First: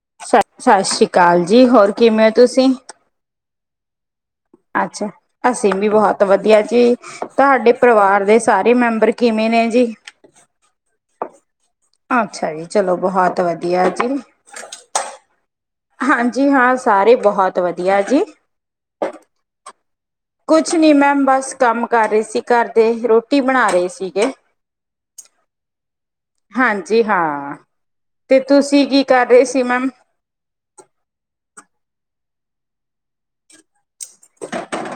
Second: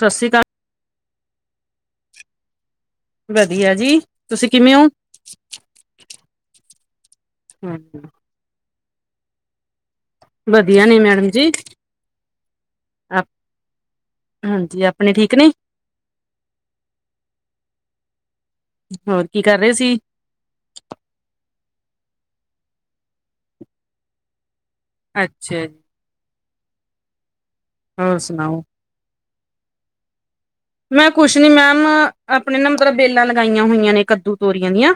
ਸਾਸਰੀ ਕਾਲ। ਸ਼ਾਸਰੀ ਕਾਲ ਜੀ ਹੋਰ ਕਿਵੇਂ ਓ ਤੁਸੀਂ। ਵਧੀਆ ਜੀ। ਤੁਸੀਂ ਕਿਵੇਂ ਹੋ? ਅੱਛਾ, ਅਸੀਂ ਵੀ ਬਹੁਤ ਵਧੀਆ ਜੀ ਤੁਹਾਡੇ ਪਰਿਵਾਰ ਦੇ ਸਾਰੇ ਮੈਂਬਰ ਕਿਵੇਂ ਨੇ ਜੀ? ਵਧੀਆ ਨੇ ਮੈਡਮ ਜੀ। ਅੱਛਾ ਜੀ। ਚਲੋ ਆਪ ਬਹੁਤ ਵਧੀਆ ਜੀ। ਹਾਂਜੀ ਆਪਣੇ ਠੀਕ ਨੇ, ਹਾਂਜੀ ਹਾਂ ਸਾਰੇ ਬਹੁਤ ਵਧੀਆ ਜੀ। ਹੋਰ ਕੀ ਕਰ ਰਹੇ ਸੀ? ਕੁਛ ਨੀ ਮੈਮ ਬਸ ਕੰਮ ਕਰ ਰਹੀ ਸੀ ਘਰ ਦੇ, ਰੋਟੀ ਬਣਾ ਰਹੀ ਸੀਗੇ। ਅੱਛਾ ਜੀ। ਹਾਂਜੀ ਹਾਂ। ਹੋਰ ਤੇ ਸੁਣਾਓ? ਤੁਸੀਂ ਕੀ ਕਰ ਰਹੇ ਸੀ ਮੈਮ? ਮੈਂ ਕੁੱਛ ਨੀ ਮੈਮ ਆਪਣੇ ਨਾ ਮਤਲਬ ਬੇਲਾਂ ਲਗਾਈਆਂ ਹੋਈਆਂ ਨੇ ਕੱਦੂ, ਤੋਰੀਆਂ ਦੀਆਂ।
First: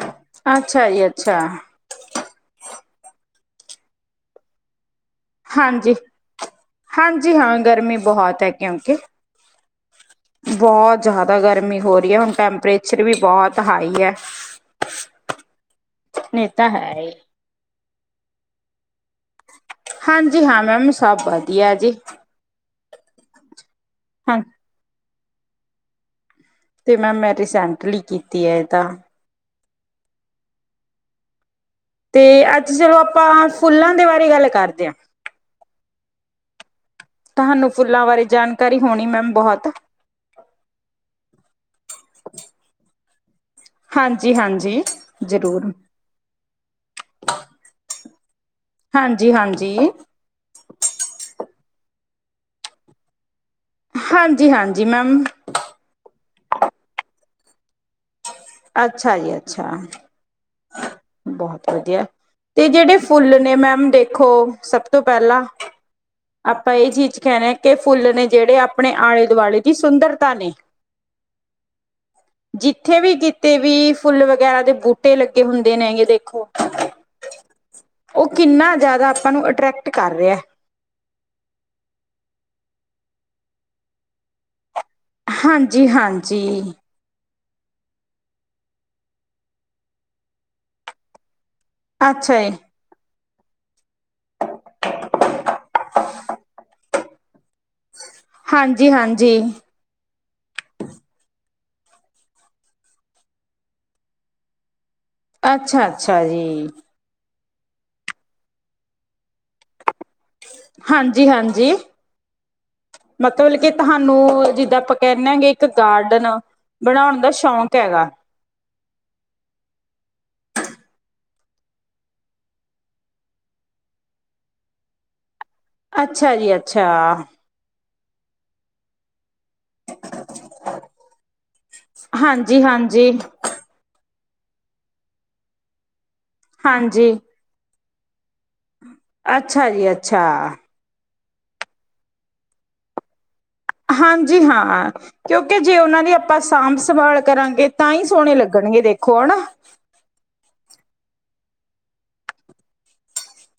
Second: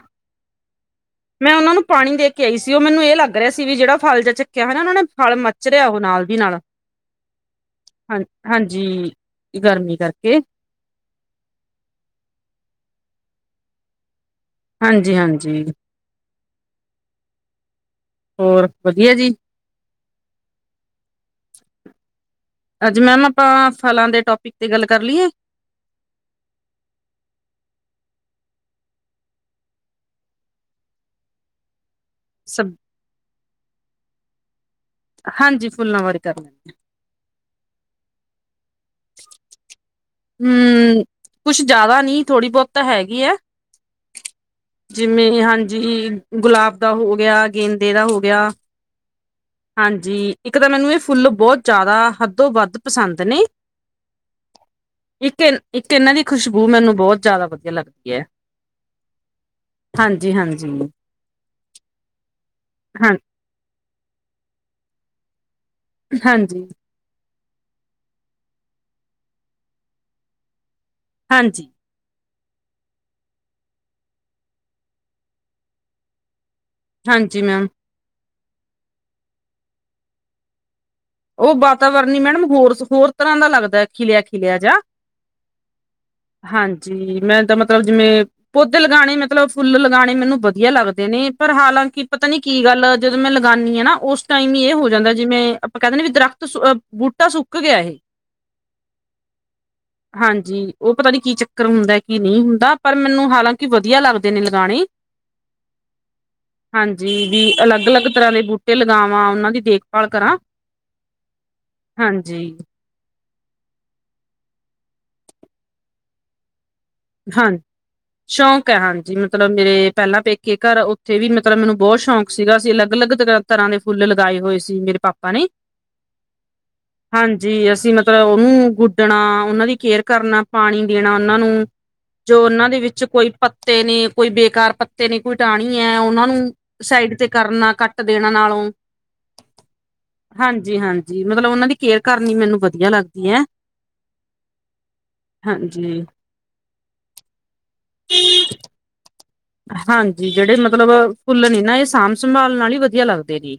ਅੱਛਾ ਜੀ ਅੱਛਾ ਮੈਂ ਓਨਾਂ ਨੂੰ ਪਾਣੀ ਦੇ ਕੇ ਆਈ ਸੀ ਉਹ ਮੈਨੂੰ ਇਹ ਲੱਗ ਰਿਹਾ ਸੀ ਵੀ ਜਿਹੜਾ ਫਲ ਜਿਆ ਚੱਕਿਆ ਹਨਾ ਉਹਨਾਂ ਨੇ ਫਲ ਮੱਚ ਰਿਹਾ ਹਾਂਜੀ ਓਹ ਨਾਲ ਦੀ ਨਾਲ। ਹਾਂਜੀ ਹਾਂ ਗਰਮੀ ਹਾਂ ਬਹੁਤ ਹੈ ਕਿਉਂਕਿ ਹਾਂਜੀ। ਗਰਮੀ ਕਰਕੇ। ਬਹੁਤ ਜ਼ਾਦਾ ਗਰਮੀ ਹੋ ਰ‌ਈ ਐ ਹੁਣ ਟੈਂਪਰੇਚਰ ਵੀ ਬਹੁਤ ਹਾਈ ਐ। ਹਾਂਜੀ-ਹਾਂਜੀ। ਏ ਤਾਂ ਹੈਈ। ਹੋਰ, ਵਧੀਆ ਜੀ। ਹਾਂਜੀ ਹਾਂ ਮੈਮ ਸਭ ਵਧੀਐ ਜੀ। ਅੱਜ ਮੈਮ ਆਪਾਂ ਫਲਾਂ ਦੇ ਹਾਂ ਟੋਪਿਕ ਤੇ ਗੱਲ ਕਰ ਲੀਏ? ਤੇ ਮੈਮ ਮੈਂ ਰੀਸੈਂਟਲੀ ਕੀਤੀ ਐ ਤਾਂ? ਤੇ ਅੱਜ ਸਬ ਚਲੋ ਆਪਾਂ ਫੁੱਲਾਂ ਦੇ ਬਾਰੇ ਗੱਲ ਕਰਦੇ ਆ। ਹਾਂਜੀ, ਫੁੱਲਾਂ ਬਾਰੇ ਕਰ ਲੈਂਦੇ ਆ। ਤੁਹਾਨੂੰ ਫੁੱਲਾਂ ਬਾਰੇ ਜਾਣਕਾਰੀ ਹੋਣੀ ਮੈਮ ਬੋਹਤ। ਹੂੰ ਕੁਛ ਜਾਦਾ ਨੀ ਥੋੜ੍ਹੀ ਬਹੁਤ ਤਾਂ ਹੈਗੀ ਏ। ਹਾਂਜੀ ਹਾਂਜੀ ਜਿਵੇਂ ਹੀ ਜ਼ਰੂਰ ਹਾਂਜੀ। ਗੁਲਾਬ ਦਾ ਹੋ ਗਿਆ, ਗੇਂਦੇ ਦਾ ਹੋ ਗਿਆ। ਹਾਂਜੀ- ਹਾਂਜੀ। ਹਾਂਜੀ। ਇੱਕ ਤਾਂ ਮੈਨੂੰ ਏ ਫੁੱਲ ਬੋਤ ਜ਼ਾਦਾ ਹੱਦੋ ਵੱਧ ਪਸੰਦ ਨੇ। ਹਾਂਜੀ- ਹਾਂਜੀ, ਮੈਮ। ਇੱਕ ਇਨ- ਇੱਕ ਤੇ ਐਨਾਂ ਦੀ ਖੁਸ਼ਬੂ ਮੈਨੂੰ ਬੋਤ ਜਾਦਾ ਵਧੀਆ ਲੱਗਦੀ ਐ। ਅੱਛਾ ਜੀ ਅੱਛਾ, ਹਾਂਜੀ ਬਹੁਤ ਵਧੀਆ। ਤੇ ਜਿਹੜੇ ਹਾਂ ਫੁੱਲ ਤੇ ਮੈਮ ਦੇਖੋ ਸਭ ਤੋਂ ਪਹਿਲਾਂ ਹਾਂਜੀ ਆਪਾਂ ਇਹ ਚੀਜ਼ ਕਹਿਣਾ ਕੇ ਫੁੱਲ ਨੇ ਜਿਹੜੇ ਆਪਣੇ ਆਲੇ-ਦੁਆਲੇ ਦੀ ਸੁੰਦਰਤਾ ਨੇ। ਹਾਂਜੀ। ਜਿੱਥੇ ਵੀ ਤੇ ਵੀ ਫੁੱਲ ਵਗੈਰਾ ਦੇ ਬੂਟੇ ਲੱਗੇ ਹੁੰਦੇ ਨੇ ਯੇ ਦੇਖੋ। ਹਾਂਜੀ, ਮੈਮ। ਓ ਕਿੰਨਾ ਜਾਦਾ ਆਪਾਂ ਨੂੰ ਅਟਰ੍ਰੈਕਟ ਕਾੱਰ ਰੇਆ। ਓ ਵਾਤਾਵਰਨ ਈ ਮੈਡਮ ਹੋਰ, ਹੋਰ ਤਰਾਂ ਦਾ ਲੱਗਦਾ ਐ। ਖਿਲੇਆ-ਖਿਲੇਆ ਜਾ ਹਾਂਜੀ, ਹਾਂਜੀ। ਜੀ ਮੈਂ ਤਾਂ ਮਤਲਬ ਜਿਵੇਂ ਪੋਧੇ ਲਗਾਣੇ ਮਤਲਬ ਫੁੱਲ ਲਗਾਣੇ ਮੈਨੂੰ ਵਦੀਆ ਲਾੱਗਦੇ ਨੇ। ਪਰ ਹਾਲਾਂ ਕਿ ਪਤਾ ਨੀ ਅੱਛਾ ਜੀ ਕੀ ਗਾੱਲ ਜਦੋਂ ਮੈਂ ਲਗਾਨੀ ਆਂ ਨਾ ਓਸ ਟਾਈਮ ਈ ਏ ਹੋ ਜਾਂਦਾ ਜਿਵੇਂ ਆਪਾਂ ਕੈਦਿਨੇ ਵੀ ਦਰ [unintelligible] ਬੂਟਾ ਸੁੱਕ ਗੇਆ ਏਹੇ ਹਾਂਜੀ, ਹਾਂਜੀ। ਹਾਂਜੀ, ਓ ਪਤਾ ਨੀ ਕੀ ਚੱਕਰ ਹੁੰਦਾ ਕੀ ਨੀ ਹੁੰਦਾ ਪਰ ਮੈਨੂੰ ਹਾਲਾਂਕਿ ਵਦੀਆ ਲਾੱਗਦੇ ਨੇ ਲਗਾਣੇ ਅੱਛਾ, ਅੱਛਾ ਜੀ। ਜੀ, ਜੀ ਅਲਾੱਗ-ਅਲਾੱਗ ਤਰਾਂ ਦੇ ਬੂਟੇ ਲਗਾਵਾਂ ਓਨਾਂ ਦੀ ਦੇਖਭਾਲ ਕਰਾਂ ਹਾਂਜੀ, ਹਾਂਜੀ। ਹਾਂਜੀ। ਮਤਲਬ ਕਿ ਤਹਾਨੂੰ ਜਿੱਦਾਂ ਆਪਾਂ ਕੈਨੇ ਆਂ ਗੇ ਇੱਕ ਗਾਡਨ। ਬਣੋਣ ਦਾ ਹਾਂ ਸ਼ੌਕ ਹੈਗਾ। ਸ਼ੌਕ ਐ ਹਾਂਜੀ, ਮਤਲਬ ਮੇਰੇ ਪੈਲਾਂ ਪੇਕੇ ਘਰ ਓਥੇ ਵੀ ਮਤਲਬ ਮੈਨੂੰ ਬੋਤ ਸ਼ੌਕ ਸੀਗਾ ਅਸੀ ਅਲੱਗ-ਅਲੱਗ ਤਰਾਂ ਤਰਾੰ ਦੇ ਫੁੱਲ ਲਗਾਏ ਹੋਏ ਸੀ ਮੇਰੇ ਪਾਪਾ ਨੇ। ਅੱਛਾ ਜੀ, ਅੱਛਾ। ਜੀ ਅਸੀ ਮਤਲਬ ਉਨੂੰ ਗੁੱਡਣਾ, ਓਨਾਂ ਦੀ ਕੇਅਰ ਕਰਨਾ, ਪਾਣੀ ਦੇਣਾ ਓਨਾਂ ਨੂੰ ਜੋ ਹਾਂਜੀ ਓਨਾਂ ਦੇ ਵਿੱਚ ਹਾਂਜੀ ਕੋਈ ਪੱਤੇ ਨੇ ਕੋਈ ਬੇਕਾਰ ਪੱਤੇ ਨੇ ਕੋਈ ਟਾਣੀ ਐ ਓਨਾਂ ਨੂੰ ਹਾਂਜੀ ਸਾਈਡ ਤੇ ਕਰਨਾ ਕਾੱਟ ਦੇਣਾ ਨਾਲੋਂ, ਅੱਛਾ ਜੀ ਅੱਛਾ ਹਾਂਜੀ-ਹਾਂਜੀ। ਜੇ ਮਤਲਬ ਓਨਾ ਦੀ ਕੇਅਰ ਕਾਰਨੀ ਮੈਨੂੰ ਵਦੀਆ ਲਾੱਗਦੀ ਐ। ਹਾਂਜੀ ਹਾਂ, ਕਯੋਂਕਿ ਜੇ ਓਨਾਂ ਹਾਂਜੀ ਦੀ ਅਪ ਆਪਾ ਸਾਂਮ ਸੰਭਾਲ ਕਰਾਂਗੇ ਤਾਂ ਈ ਸੋਣੇ ਲੱਗਣਗੇ ਦੇਖੋ ਹਨਾ। ਹਾਂਜੀ, ਜੇੜੇ ਮਤਲਬ ਫੁੱਲ ਨੇ ਨਾ ਏ ਸਾਂਮ ਸੰਭਾਲ ਨਾਲ ਈ ਵਦੀਆ ਲਾੱਗਦੇ ਨੇ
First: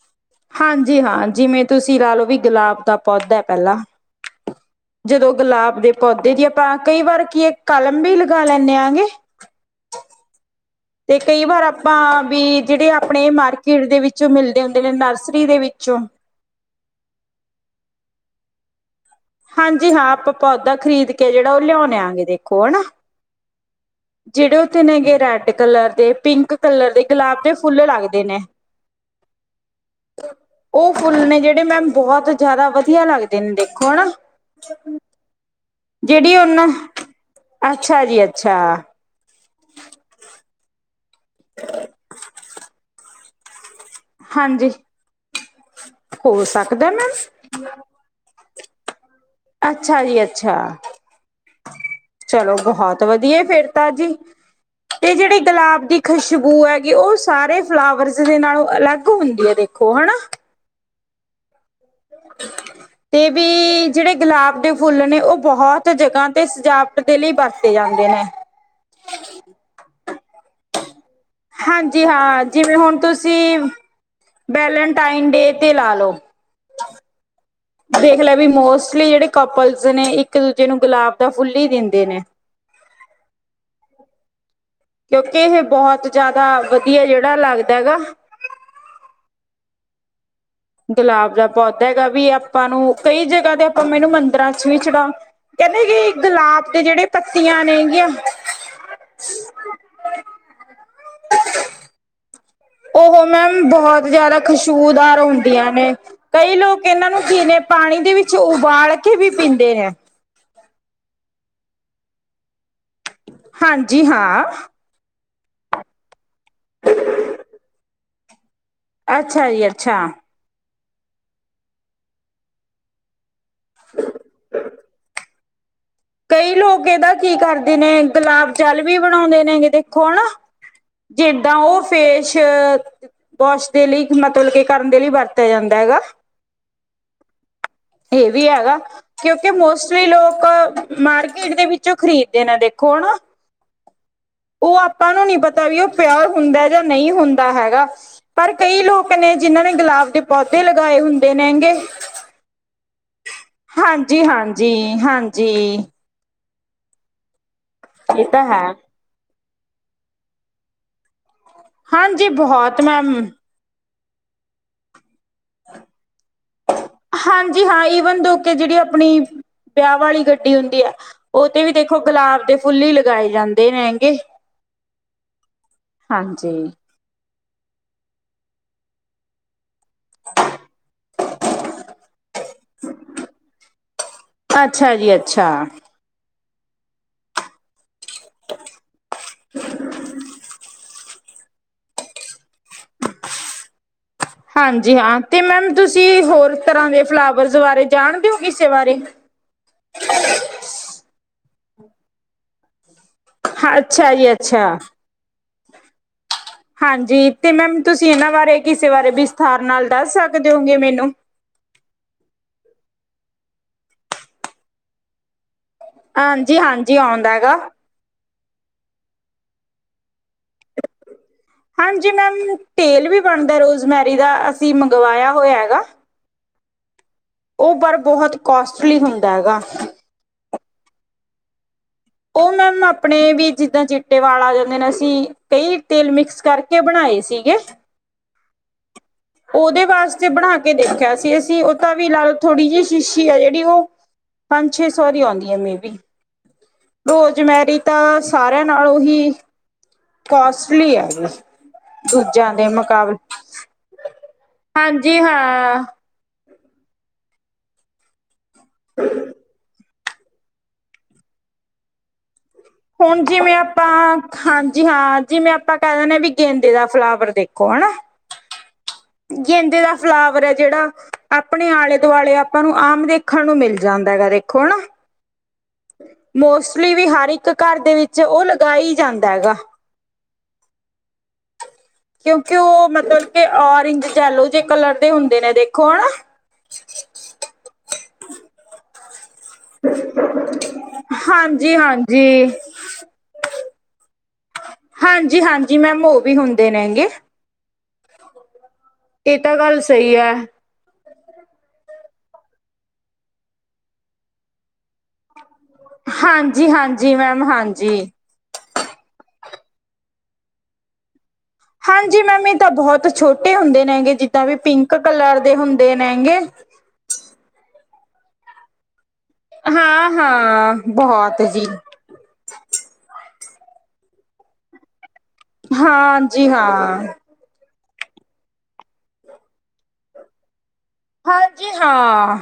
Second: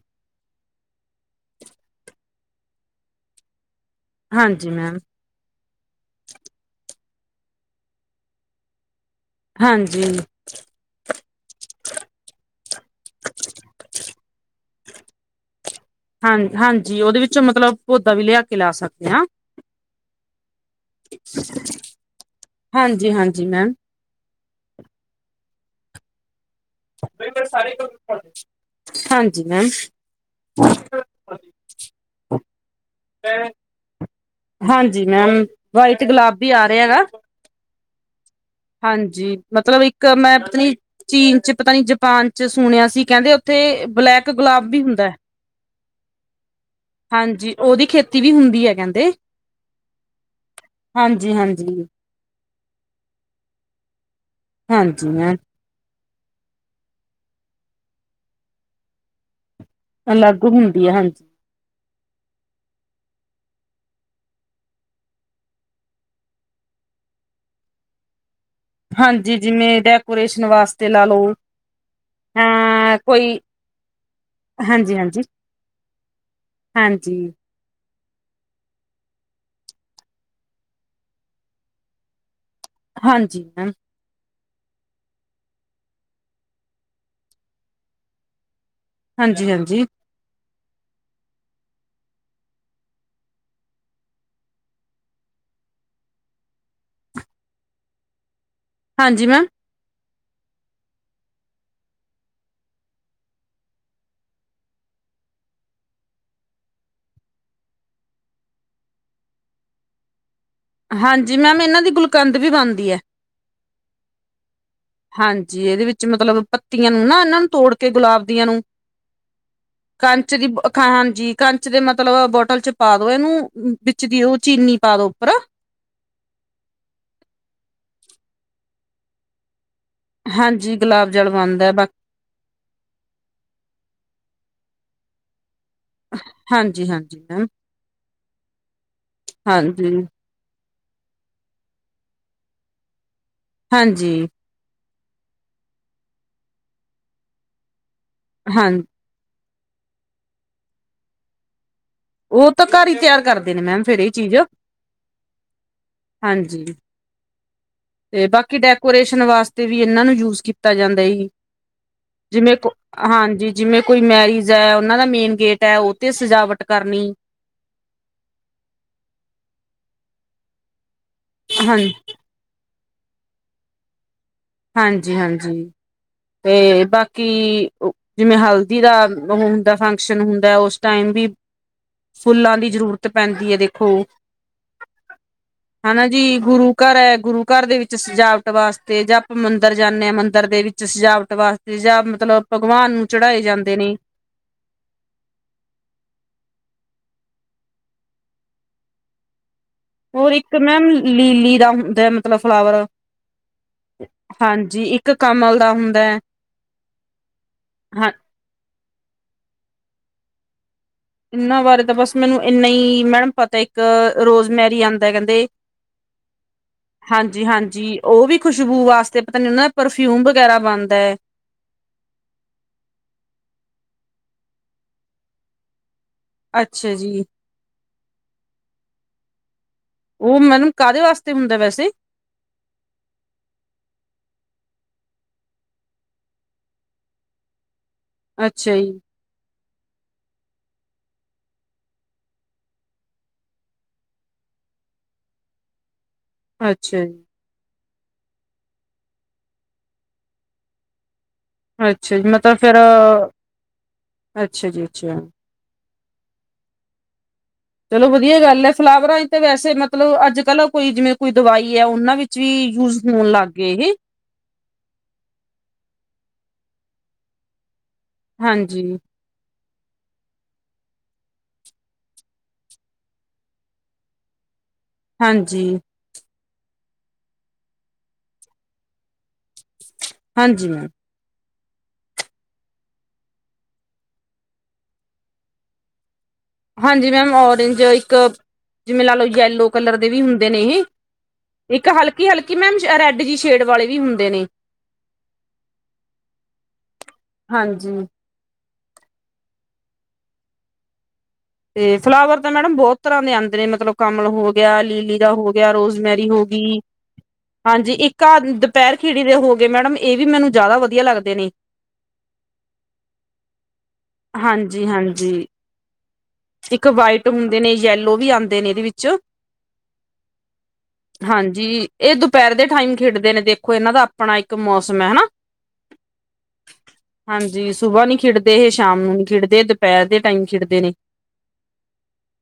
ਹਾਂਜੀ ਹਾਂ, ਜਿਵੇਂ ਤੁਸੀਂ ਲਾਲੋ ਵੀ ਗੁਲਾਬ ਦਾ ਪੋਦਾ ਐ ਪੈਲਾ। ਹਾਂਜੀ, ਮੈਮ। ਜਦੋ ਗੁਲਾਬ ਦੇ ਪੋਦੇ ਦੀ ਆਪਾ ਕਈ ਵਾਰ ਕੀ ਏਕ ਕਲਮ ਵੀ ਲਗਾ ਲੈਨੇ ਆਂ ਗੇ। ਹਾਂਜੀ। ਤੇ ਕਈ ਵਾਰ ਆਪਾਂ ਬੀ ਜੇੜੇ ਆਪਣੇ ਮਾਰਕੀਟ ਦੇ ਵਿੱਚ ਮਿਲਦੇ ਹੁੰਦੇ ਨੇ ਨਾਰਸਰੀ ਦੇ ਵਿੱਚੋਂ ਹਾਂ ਹਾਂਜੀ, ਓਦੇ ਵਿੱਚੋਂ ਮਤਲਬ ਪੋਦਾ ਵੀ ਲੇਆ ਕੇ ਲਾ ਸਕਦੇ ਆਂ। ਹਾਂਜੀ ਹਾਂ, ਆਪਾ‌ ਪੋਦਾ ਖਰੀਦ ਕੇ ਜੇੜਾ ਓ ਲੇਯੋਲਾਂਗੇ ਦੇਖੋ ਹਨਾ। ਜੀ ਹਾਂਜੀ, ਮੈਮ ਜੇੜੇ ਓਥੇ ਨੇਗੇ ਰੈਡ ਕਲਰ ਦੇ, ਪਿੰਕ ਕਲਰ ਦੇ, ਗਲਾਬ ਦੇ ਫੁੱਲ ਲਾੱਗਦੇ ਨੇ। ਹਾਂਜੀ ਮੈਮ ਓ ਫੁੱਲ ਨੇ ਜੇੜੇ ਮੈ ਬੋਹਤ ਜਾਦਾ ਵਦੀਆ ਲਾੱਗਦੇ ਨੇ ਦੇਖੋ ਹਣਾ। ਹਾਂਜੀ ਮੈਮ, ਵਾਈਟ ਗਲਾਬੀ ਆ ਉਹਨਾਂ ਰੇਆ ਨਾ। ਅੱਛਾ ਜੀ, ਅੱਛਾ। ਹਾਂਜੀ। ਮਤਲਬ ਇੱਕ ਮੈਂ ਪਤਾ ਨੀ ਚੀਨ ਚ ਪਤਾ ਨੀ ਜਪਾਨ ਚ ਸੁਣੇਆ ਸੀ ਕੈਂਦੇ ਤੇ ਬਲੈਕ ਗੁਲਾਬ ਹਾਂਜੀ ਵੀ ਹੁੰਦਾ ਐ। ਹੋ ਸਕਦਾ ਮੈਮ ਹਾਂਜੀ, ਓਦੀ ਖੇਤੀ ਵੀ ਹੁੰਦੀ ਐ ਕੈਂਦੇ ਅੱਛਾ ਜੀ, ਅੱਛਾ। ਹਾਂਜੀ ਚਲੋ ਬੋਹਤ ਵਦੀਆ ਫੇਰ ਤਾ ਜੀ, ਹਾਂਜੀ ਤੇ ਮੈਮ ਜੇੜੀ ਗਲਾਬ ਦੀ ਖਸ਼ਬੂ ਹੈਗੀ ਓ ਸਾਰੇ ਫਲਾਵਰਸ ਦੇ ਨਾਲੋਂ ਅਲੱਗ ਹੁੰਦੀ ਐ ਦੇ ਅਲੱਗ ਹੁੰਦੀ ਐ, ਹਾਂਜੀ। [inaudible] ਤੇ ਵੀ ਜੇੜੇ ਗਲਾਬ ਦੇ ਫੁੱਲ ਨੇ ਓ ਬੋਹਜ ਜਗਾ ਤੇ ਸਜਾਵਟ ਦੇ ਲਈ ਵਰਤੇ ਜਾਂਦੇ ਨੇ। ਹਾਂਜੀ, ਜਿਵੇਂ ਡੈਕੋਰੇਸ਼ਨ ਵਾਸਤੇ ਲਾਲੋ। ਹਾਂਜੀ ਹਾਂ ਜਿਵੇਂ ਹੁਣ ਤੁਸੀਂ- ਹਾਂਜੀ ਹਾਂਜੀ ਵੈਲੇਨਟਾਈਨ ਡੇ ਤੇ ਲਾ ਲਓ। ਹਾਂਜੀ ਦੇਖ ਲੈ ਵੀ ਮੋਸਟਲੀ ਜਿਹੜੇ ਕਪਲਸ ਨੇ ਇੱਕ ਦੂਜੇ ਨੂੰ ਗੁਲਾਬ ਦਾ ਫੁੱਲ ਹੀ ਦਿੰਦੇ ਨੇ ਹਾਂਜੀ ਹ। ਕਿਉਂਕਿ ਏਹ ਬਹੁਤ ਜਆਦਾ ਵਧੀਆ ਜੇਹੜਾ ਲੱਗਦਾ ਹੈਗਾ। ਹਾਂਜੀ- ਹਾਂਜੀ। ਗੁਲਾਬ ਦਾ ਪੌਦਾ ਹੈਗਾ ਵੀ ਆਪਾਂ ਨੂੰ ਕਈ ਜਗ੍ਹਾ ਤੇ ਆਪਾਂ ਏਨੂੰ ਮੰਦਾਰਾਂ ਚ ਵੀ ਚੜਾ ਕਹਿੰਦੇ ਕਿ ਗੁਲਾਬ ਦੇ ਜੇਹੜੇ ਪੱਤੀਆਂ ਨੇ ਗੀਆਂ। ਹਾਂਜੀ ਮੈਂ ਉਹ ਮੈਮ ਬਹੁਤ ਜਿਆਦਾ ਖੁਸ਼ਬੂਦਾਰ ਹੁੰਦੀਆਂ ਨੇ ਕਈ ਲੋਕ ਏਹਨਾਂ ਨੂੰ ਦਿਨੇ ਪਾਣੀ ਦੇ ਵਿੱਚ ਉਬਾਲ ਕੇ ਵੀ ਪੀਂਦੇ ਨੇ। ਹਾਂਜੀ ਮੈਮ ਇਹਨਾਂ ਦੀ ਗੁਲਕੰਦ ਵੀ ਬਣਦੀ ਹੈ- ਹਾਂਜੀ ਹਾਂ। ਹਾਂਜੀ ਇਹਦੇ ਵਿੱਚ ਮਤਲਬ ਪੱਤੀਆਂ ਨੂੰ ਨਾ ਇਹਨਾਂ ਨੂੰ ਤੋੜ ਕੇ ਗੁਲਾਬ ਦੀਆਂ ਨੂੰ- ਅੱਛਾ ਜੀ ਅੱਛਾ ਕੰਚ ਦੀ ਖੰ ਹਾਂਜੀ ਕੰਚ ਦੇ ਮਤਲਬ ਅ ਬੋਟਲ ਚ ਪਾ ਦੋ ਏਨੂੰ ਵਿੱਚ ਦੀ ਓ ਚੀਨੀ ਪਾ ਦੋ। ਪਰਾ। ਕਈ ਲੋਕ ਇਹਦਾ ਕੀ ਕਰਦੇ ਨੇ, ਗੁਲਾਬ ਜਲ ਵੀ ਬਣਾਉਂਦੇ ਨੇ, ਹੋ ਨਾ ਹਾਂਜੀ ਗੁਲਾਬ ਜਲ ਜਿੱਦਾਂ ਬਣਦਾ ਉਹ ਬਾਕੀ ਫੇਸ ਵਾਸ਼ ਦੇ ਲਈ ਮੱਤਲਬ ਕਿ ਕਰਨ ਦੇ ਲਈ ਵਰਤਿਆਂ ਜਾਂਦਾਂ ਹੈਗਾ। ਹਾਂਜੀ ਹਾਂਜੀ ਮੈਮ। ਇਹ ਵੀ ਹੈਗਾ। ਕਿਉਂਕਿ ਹਾਂਜੀ ਮੋਸਟਲੀ ਲੋਕ। ਮਾਰਕੀਟ ਦੇ ਵਿੱਚੋਂ ਖ਼ਰੀਦਦੇ ਨੇਂ ਦੇਖੋਂ ਹਨਾ। ਹਾਂਜੀ। ਉਹ ਆਪਾਂ ਨੂੰ ਨਹੀਂ ਪਤਾ ਵਈ ਉਹ ਪਿਉਰ ਹੁੰਦਾ ਜਾ ਨਹੀ ਹੁੰਦਾ ਹੈਗਾ ਪਰ ਹਾਂ ਕਈ ਲੋਕ ਨੇ ਜਿਨ੍ਹਾਂ ਨੇ ਗੁਲਾਬ ਦੇ ਪੌਦੇ ਲਗਾਏ ਹੁੰਦੇ ਨੇ ਹੈਗੇ। ਉਹ ਤਾਂ ਘਰ ਹੀ ਤਿਆਰ ਕਰਦੇ ਨੇ ਮੈਮ ਫੇਰ ਇਹ ਚੀਜ਼ ਹਾਂਜੀ-ਹਾਂਜੀ, ਹਾਂਜੀ। ਹਾਂਜੀ ਹਾਂਜੀ। ਇਹ ਤੇ ਤਾਂ ਬਾਕੀ, ਹੈ। ਡੈਕੋਰੇਸ਼ਨ ਵਾਸਤੇ ਵੀ ਇਹਨਾਂ ਨੂੰ ਯੂਸ ਕੀਤਾ ਜਾਂਦਾ ਇਹੀ ਹਾਂਜੀ ਜਿਵੇਂ, ਕੋ ਬਹੁਤ ਮੈਮ ਹਾਂਜੀ। ਜਿਵੇਂ ਕੋਈ ਮੈਰਿਜ ਹੈ ਉਹਨਾਂ ਦਾ ਮੇਨ ਗੇਟ ਹੈ ਉਥੇ ਸਜਾਵਟ ਕਰਨੀ। ਹਾਂਜੀ ਹਾਂ। ਈਵਨ ਤੋਂ ਅੱਗੇ ਜਿਹੜੀ ਆਪਣੀਂ ਵਿਆਹ ਵਾਲ਼ੀ ਗੱਡੀ ਹੁੰਦੀਂ ਹੈਂ। ਓ ਤੇ ਵੀ ਹਾਂ ਦੇਖੋ ਗੁਲਾਬ ਦੇ ਫੁੱਲ ਈ ਲਗਾਏ ਜਾਂਦੇ ਨੇ ਐਂਗੇ। ਹਾਂਜੀ ਹਾਂਜੀ, ਤੇ ਬਾਕੀ ਕਿ ਜਿਵੇਂ ਹਲਦੀ ਦਾ ਉਹ ਹੁੰਦਾਂ ਫੰਕਸ਼ਨ ਹੁੰਦਾਂ ਉਸ ਟਾਇਮ ਵੀ। ਫੁੱਲਾਂ ਦੀ ਜ਼ਰੂਰਤ ਪੈਂਦੀ ਹੈਂ ਦੇਖੋਂ ਅੱਛਾ ਜੀ ਅੱਛਾ। ਹਨਾ ਜੀ ਗੁਰੂ ਘਰ ਐ ਗੁਰੂ ਘਰ ਦੇ ਵਿੱਚ ਸਜਾਵਟ ਵਾਸਤੇ ਜਾਂ ਆਪਾਂ ਮੰਦਰ ਜਾਨੇ ਆਂ ਮੰਦਰ ਦੇ ਵਿੱਚ। ਸਜਾਵਟ ਵਾਸਤੇ ਜਾਂ ਮਤਲਬ ਭਗਵਾਨ ਨੂੰ ਚੜਾਏ ਜਾਂਦੇ ਨੇ। ਹਾਂਜੀ ਹਾਂ ਤੇ ਮੈਮ ਤੁਸੀਂ ਹੋਰ ਤਰ੍ਹਾਂ ਦੇ ਫਲਾਵਰਸ ਬਾਰੇ ਜਾਂਣਦੇ ਹੋ ਕਿਸ਼ੇ ਬਾਰੇ। ਹੋਰ ਇੱਕ ਮੈਮ, ਲੀ ਲੀਰਾਂ ਦੇ ਮਤਲਬ ਫਲਾਵਰ ਅੱਛਾ ਜੀ ਅੱਛਾ ਹਾਂਜੀ, ਇੱਕ ਕਮਲ ਦਾ ਹੁੰਦਾ ਹੈ। ਹਾਂਜੀ, ਤੇ ਮੈਮ ਤੁਸੀਂ ਹਾਂ ਇਹਨਾਂ ਬਾਰੇ ਕਿਸੇ ਬਾਰੇ ਵਿਸਥਾਰ ਨਾਲ ਦੱਸ ਸਕਦੇ ਹੋਗੇ ਮੈਨੂੰ। ਇਹਨਾਂ ਬਾਰੇ ਤਾਂ ਬਸ ਮੈਨੂੰ ਇੰਨਾ ਹੀ ਮੈਡਮ ਪਤਾ, ਇੱਕ ਰੋਜ਼ਮੈਰੀ ਆਉਂਦਾ ਕਹਿੰਦੇ ਹਾਂਜੀ ਹਾਂਜੀ ਆਉਂਦਾ ਹਾਂਜੀ ਹੈਗਾ ਹਾਂਜੀ। ਉਹ ਵੀ ਖੁਸ਼ਬੂ ਵਾਸਤੇ, ਪਤਾ ਨਈ ਉਨਾਂ ਪਰਫਿਊਮ, ਵਗੈਰਾ ਬਣਦਾ ਏ ਹਾਂਜੀ ਮੈਮ, ਤੇਲ ਵੀ ਬਣਦਾ ਰੋਜ਼ਮੈਰੀ ਦਾ ਅਸੀਂ ਮੰਗਵਾਇਆ ਹੋਇਆ ਹੈਗਾ। ਅੱਛਾ ਜੀ। ਓ ਪਰ ਬੋਹਤ ਕੋਸਟਲੀ ਹੁੰਦੈ ਗਾ। ਓ ਮਨੂੰ ਕਾਦੇ ਵਾਸਤੇ ਹੁੰਦਾ ਵੈਸੇ? ਉਹ ਮੈਮ ਆਪਣੇ ਵੀ ਜਿੱਦਾਂ ਚਿੱਟੇ ਵਾਲ ਆ ਜਾਂਦੇ ਨੇ ਅਸੀਂ, ਕਈ ਤੇਲ ਮਿਕਸ ਕਰਕੇ ਕੇ ਬਣਾਏ ਸੀਗੇ? ਅੱਛਾ ਜੀ। ਉਹਦੇ ਵਾਸਤੇ ਬਣਾ ਕੇ ਦੇਖਿਆ ਸੀ ਅਸੀਂ, ਉਹ ਤਾਂ ਵੀ ਲ ਥੋੜੀ ਜਿਹੀ ਸ਼ੀਸ਼ੀ ਆ ਜਿਹੜੀ ਉਹ ਪੰਜ ਛੇ ਸੌ ਦੀ ਆਉਂਦੀ ਹੈ ਮੇ ਬੀ। ਅੱਛਿਆ ਜੀ। ਰੋਸਮੈਰੀ ਤਾਂ ਸਾਰਿਆਂ ਨਾਲੋਂ ਹੀ, ਕੋਸਟਲੀ ਹੈਂ। ਅੱਛਾ ਜੀ ਦੂਜੇਆਂ ਮਤਲਬ ਦੇ ਫੇਰ ਮੁਕਾਬਲੇ। ਅੱਛਾ ਜੀ ਅੱਛਾ। ਹਾਂਜੀ, ਹਾਂ। ਚਲੋ ਵਦੀਆ ਗੱਲ ਐ ਫਲਾਵਰਾਂ ਚ ਤੇ ਵੈਸੇ ਮਤਲਬ ਅੱਜ-ਕੱਲ ਕੋਈ ਜਿਵੇਂ ਕੋਈ ਦਵਾਈ ਐ ਓਨਾਂ ਵਿੱਚ ਵੀ। ਯੂਜ ਹੁਣ ਹੋਣ ਲੱਗ ਜਿਵੇਂ, ਗਏ ਇਹ ਆਪਾਂ ਹਾਂਜੀ ਹਾਂ ਜਿਵੇਂ ਆਪਾਂ ਕਹਿ ਦਿੰਨੇ ਵੀ ਗੇਂਦੇ ਦਾ ਫਲਾਵਰ ਦੇਖੋਂ, ਹਨਾ। ਹਾਂਜੀ। ਗੇਂਦੇ ਦਾ ਫਲਾਵਰ ਏ ਜੇੜਾ, ਆਪਣੇ ਆਲੇ-ਦੁਆਲੇ ਆਪਾਂ ਨੂੰ ਆਮ ਦੇ ਅੱਖਾਂ ਨੂੰ ਮਿਲ ਜਾਂਦਾ ਏ ਦੇਖੋ ਹੈ ਨਾ ਹਾਂਜੀ। ਮੋਸਟਲੀ ਵੀ ਹਰ ਇੱਕ ਘਰ ਦੇ ਵਿੱਚ ਉਹ ਲਗਾ ਹੀ ਜਾਂਦਾਂ ਹੈਗਾ। ਹਾਂਜੀ ਮੈਮ। [inaudible] ਕਿਉਂਕਿ ਓ ਮਤਬਲ ਕਿ ਔਰੇਂਜ ਜੈਲੋ ਜੇ ਕਲਰ ਦੇ ਹੁੰਦੇ ਨੇ ਦੇਖੋ ਹਣਾ। ਹਾਂਜੀ ਮੈਮ ਓਰੇਂਜ। ਇੱਕ ਜਿਵੇਂ ਲਾ ਲਓ ਯੈਲੋ ਕਲਰ ਦੇ ਵੀ ਹੁੰਦੇ ਨੇਂ ਇਹ ਹਾਂਜੀ ਇੱਕ ਹਾਂਜੀ ਹਲਕੀ ਹਲਕੀ ਮੈਮ ਰੈੱਡ ਜੀ ਸ਼ੇਡ ਵਾਲ਼ੇ ਵੀ ਹੁੰਦੇ ਨੇਂ। ਹਾਂਜੀ-ਹਾਂਜੀ ਮੈਮ ਓ ਵੀ ਹੁੰਦੇ ਨੇਗੇ। ਹਾਂਜੀ। ਏ ਤਾਂ ਗੱਲ ਸਈ ਐ। ਤੇ ਫਲਾਵਰ ਤਾਂ ਮੈਡਮ ਬਹੁਤ ਤਰ੍ਹਾਂ ਦੇ ਆਉਂਦੇ ਨੇ, ਮਤਲਬ ਕਮਲ ਹੋ ਗਿਆ ਲੀਲੀ ਦਾ ਹੋਗਿਆ। ਤੇ ਆਹ ਰੋਜ਼ਮੈਰੀ ਹੋ ਹਾਂਜੀ ਗਈ। ਹਾਂਜੀ ਮੈਮ ਹਾਂਜੀ, ਇੱਕ ਘਰ ਦੁਪਹਿਰ ਖਿੜੀ ਦੇ ਹੋ ਗਏ, ਮੈਡਮ ਇਹ ਵੀ ਮੈਨੂੰ ਜ਼ਿਆਦਾ ਵਧੀਆ ਲੱਗਦੇ ਨੇ, ਹਾਂਜੀ ਮੈਮ, ਇਹ ਤਾਂ ਬਹੁਤ ਛੋਟੇ ਹੁੰਦੇ ਨੇ ਹੈਗੇ, ਜਿੱਦਾਂ ਵੀ ਪਿੰਕ ਹਾਂਜੀ-ਹਾਂਜੀ ਕਲਰ ਦੇ ਹੁੰਦੇ ਨੇ ਹੈਂਗੇ। ਇੱਕ ਵਾਈਟ ਹੁੰਦੇ ਨੇ ਯੈਲੋ ਵੀ ਆਉਂਦੇ ਨੇ ਇਹਦੇ ਵਿੱਚ। ਹਾਂ-ਹਾਂ, ਬੋਹਤ ਹਾਂਜੀ ਜੀ। ਇਹ ਦੁਪਹਿਰ ਦੇ ਟਾਈਮ ਖਿੜਦੇ ਨੇ, ਦੇਖੋ ਇਹਨਾਂ ਦਾ ਆਪਣਾ ਇੱਕ ਮੌਸਮ ਹੈ ਹਨਾ। ਹਾਂ, ਜੀ, ਹਾਂ। ਹਾਂਜੀ ਸੁਬਾ ਨੀ ਖਿਡਦੇ ਏਹ ਸ਼ਾਮ ਨੂੰ ਨੀ ਖਿਡਦੇ ਏ ਦੁਪੈਰ ਦੇ ਟਾਈਮ ਖਿਡਦੇ ਨੇ। ਹਾਂਜੀ ਹਾਂ।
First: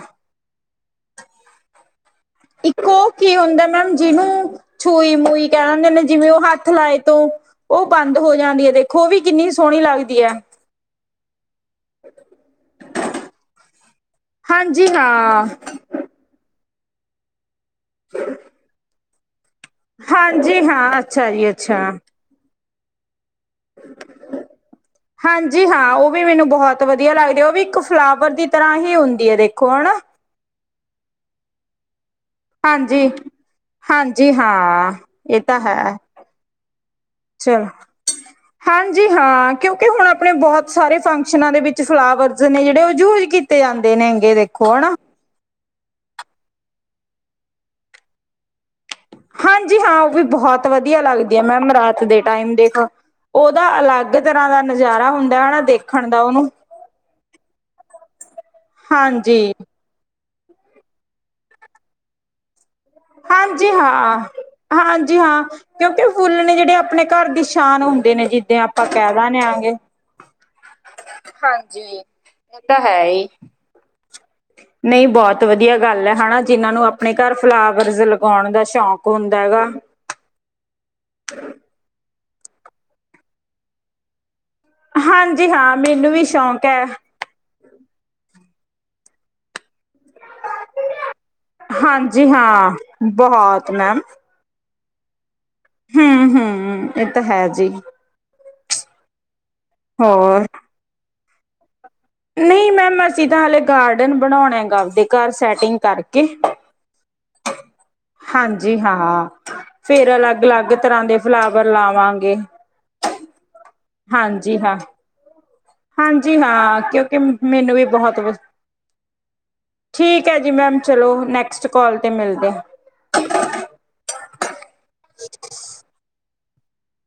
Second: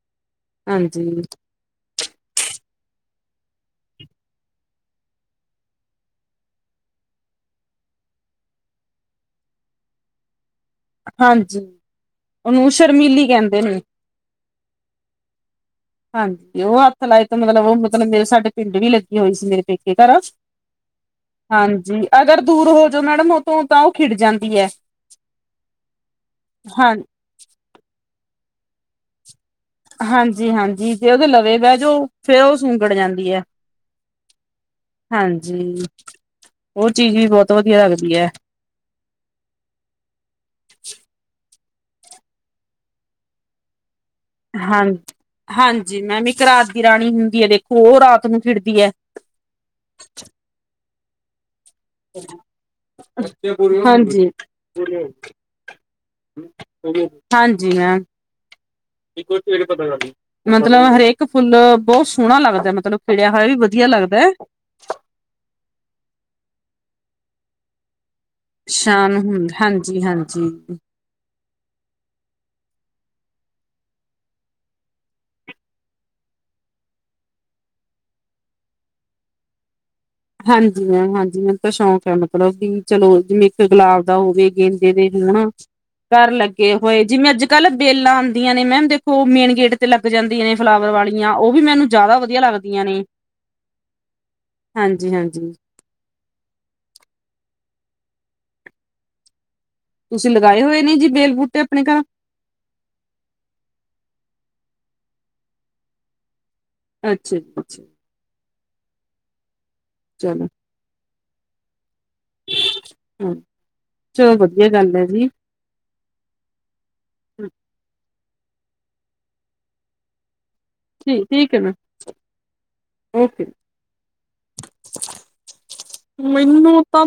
ਹਾਂਜੀ। ਇੱਕ ਓ ਕੀ ਹੁੰਦਾ ਮੈਮ ਜੀਨੂੰ ਛੂਈ-ਮੂਈ ਕੈਅ ਦਿੰਦੇ ਨੇ। ਜਿਵੇਂ ਓ ਹੱਥ ਲਾਏ ਤੋਂ ਉਹ ਬੰਦ ਹੋ ਜਾਂਣੀ ਹੈ ਦੇਖੋ, ਓ ਵੀ ਕਿੰਨੀ ਸੋਹਣੀ ਲੱਗਦੀ ਐ ਹਾਂਜੀ। ਓਨੂੰ ਸ਼ਰਮੀਲੀ ਕਹਿੰਦੇ ਨੇ। ਹਾਂਜੀ ਹਾਂ, ਹਾਂਜੀ, ਓ ਹੱਥ ਲਾਏ ਤੇ ਮਤਲਬ ਓ ਮਤਲਬ ਮੇਰੇ ਸਾਡੇ ਪਿੰਡ ਵੀ ਲੱਗੀ ਹੋਈ ਸੀ, ਮੇਰੇ ਪੇਕੇ। ਘਰ ਹਾਂਜੀ ਹਾਂ, ਅੱਛਾ ਜੀ ਅੱਛਾ। ਹਾਂਜੀ ਅਗਰ ਦੂਰ ਹੋ ਜੋ ਮੈਡਮ ਓ ਤੋਂ ਤਾਂ ਓ ਖਿੜ ਜਾਂਦੀ ਐ। ਹਾਂਜੀ ਹਾਂ, ਓ ਵੀ ਮੈਨੂੰ ਬਹੁਤ ਹਾਂ ਵਧੀਆ ਲੱਗਦੀ, ਓ ਵੀ ਇੱਕ ਫਲਾਵਰ ਦੀ ਤਰ੍ਹਾਂ ਹੀ ਹੁੰਦੀਂ ਏ ਦੇਖੋ, ਹਣਾ? ਹਾਂਜੀ-ਹਾਂਜੀ ਤੇ ਓਦੇ ਲਵੇਗਾ ਜੋ ਫੇਰ ਓ ਸੁੰਗੜ ਹਾਂਜੀ, ਜਾਂਦੀ ਐ, ਹਾਂਜੀ ਹਾਂ ਇਹ ਤਾਂ ਹਾਂਜੀ। ਹੈ ਓ ਚੀਜ਼ ਵੀ ਬੋਤ ਚਲੋ। ਵਦੀਆ ਲੱਗਦੀ ਐ। ਹਾਂਜੀ ਹਾਂ ਕਿਉਂਕਿ ਹੁਣ ਆਪਣੇਂ ਬੋਤ ਸਾਰੇ ਫੰਕਸ਼ਨਾਂ ਦੇ ਵਿੱਚ ਫਲਾਵਰਸ ਨੇ ਜੇੜੇ ਓ ਯੂਜ ਕੀਤੇ ਜਾਂਦੇਂ। ਤੇ ਨੇ ਗੇ ਦੇ ਹਾਂ ਹਾਂਜੀ, ਮੈਮ ਇੱਕ ਰਾਤ ਦੀ ਰਾਣੀ ਹੁੰਦੀ ਹੈ, ਦੇਖੋ ਉਹ ਰਾਤ ਨੂੰ ਖ਼ਿੜਦੀ ਐ। ਹਾਂਜੀ ਹਾਂ, ਓ ਵੀ ਬੋਹਤ ਵਦੀਆ ਲੱਗਦੀ ਆ ਮੈਮ ਰਾਤ ਦੇ ਟਾਈਮ ਦੇਖ ਓਦਾ ਅਲੱਗ ਹਾਂਜੀ ਤਰ੍ਹਾਂ ਦਾ ਨਜ਼ਾਰਾ ਹੁੰਦਾਂ ਐ ਨਾ ਦੇਖਣ ਦਾ ਓਨੂੰ। ਹਾਂਜੀ ਮੈਮ ਮਤਲਬ ਹਰੇਕ ਫੁੱਲ ਬੋਹ ਸੋਹਣਾ ਲੱਗਦਾ ਮਤ ਹਾਂਜੀ, ਹਾਂ ਹਾਂ ਹਾਂਜੀ ਹਾਂ, ਕਿਉਂਕਿ ਫੁੱਲ ਨੇ ਜੇੜੇ ਆਪਣੇ ਘਰ ਦੀ ਸ਼ਾਨ ਹੁੰਦੇ ਨੇ ਜੀ। ਸ਼ਾਨ ਹੂ ਹਾਂਜੀ -ਹਾਂਜੀ ਹਾਂਜੀ ਏਹ ਤਾਂ ਹੈ ਈ। ਨਈ ਬੋਤ ਵਧੀਆਂ ਗੱਲ ਐ, ਹਨਾ ਜਿਨਾਂ ਨੂੰ ਆਪਣੇਂ ਘਰ ਫਲਾਵਰਸ ਲਗਾਉਣ ਦਾ ਸ਼ੌਕ ਹੁੰਦਾਂ ਹੈਗਾ। ਹਾਂਜੀ ਮੈਮ ਹਾਂਜੀ, ਮੈਨੂੰ ਤਾਂ ਸ਼ੌਂਕ ਐ ਮਤਲਬ ਵੀ ਚੱਲੋ ਜਿਵੇਂ ਇੱਕ ਗੁਲਾਬ ਦਾ ਹੋਵੇ ਗੇਂਦ [unintelligible] ਹਣਾ, ਹਾਂਜੀ ਹਾਂ ਮੈਨੂੰ ਵੀ ਘਰ ਸ਼ੌਕ ਲੱਗੇਂ ਹੈ ਹੋਏ, ਜਿਵੇਂ ਅੱਜ਼-ਕੱਲ੍ਹ ਵੇਲਾਂ ਆਦੀਆਂ ਨੇਂ ਮੈਮ ਦੇਖੋਂ ਮੇਨ ਗੇਟ ਤੇ ਲੱਗ ਜਾਂਦੀਆਂ ਨੇਂ ਫਲਾਵਰ ਵਾਲ਼ੀਆਂ, ਓ ਵੀ ਮੈਂਨੂੰ ਜਾਦਾ ਵਧੀਆਂ ਲੱਗਦੀਆਂ ਨੇਂ। ਬੋਹੋਤ ਮੈਮ। ਹਾਂਜੀ -ਹਾਂਜੀ। ਹਾਂ-ਹਾਂ, ਏ ਤਾਂ ਹੈ ਜੀ। ਤੁਸੀਂ ਹੋਰ ਲਗਾਏ ਹੋਏ ਨੇ ਜੀ, ਬੇਲ ਬੂਟੇ ਆਪਣੇ ਘਰ? ਨਹੀਂ ਮੈਮ ਅਸੀਂ ਤਾਂ ਹਾਲੇ ਗਾਰਡਨ ਬਣਾਉਣਾ ਹੈਗਾ ਆਪਦੇ ਘਰ ਸੈਟਿੰਗ ਕਰਕੇ ਅੱਛਾ- ਅੱਛਾ ਹਾਂਜੀ ਹਾਂ, ਫੇਰ ਚਲੋ ਅਲੱਗ-ਅਲੱਗ ਤਰ੍ਹਾਂ ਦੇ ਫਲਾਵਰ ਲਾਵਾਂ ਗੇ, ਹਾਂ ਚਲੋ ਹਾਂਜੀ ਵਧੀਆ ਹਾਂ। ਗੱਲ ਹੈ ਜੀ ਹਾਂਜੀ ਹਾਂ, ਕਿਉਂਕਿ ਮੈਨੂੰ ਵੀ ਬੋਹਤ ਪਸ ਠੀਕ ਏ ਜੀ ਮੈਮ। ਚਲੋ ਠੀਕ ਠੀਕ ਹੈ ਨੈਕਸਟ ਮੈਮ ਕੋਲ 'ਤੇ ਮਿਲਦੇ। [inaudible] [inaudible] ਮੈਨੂੰ ਤਾਂ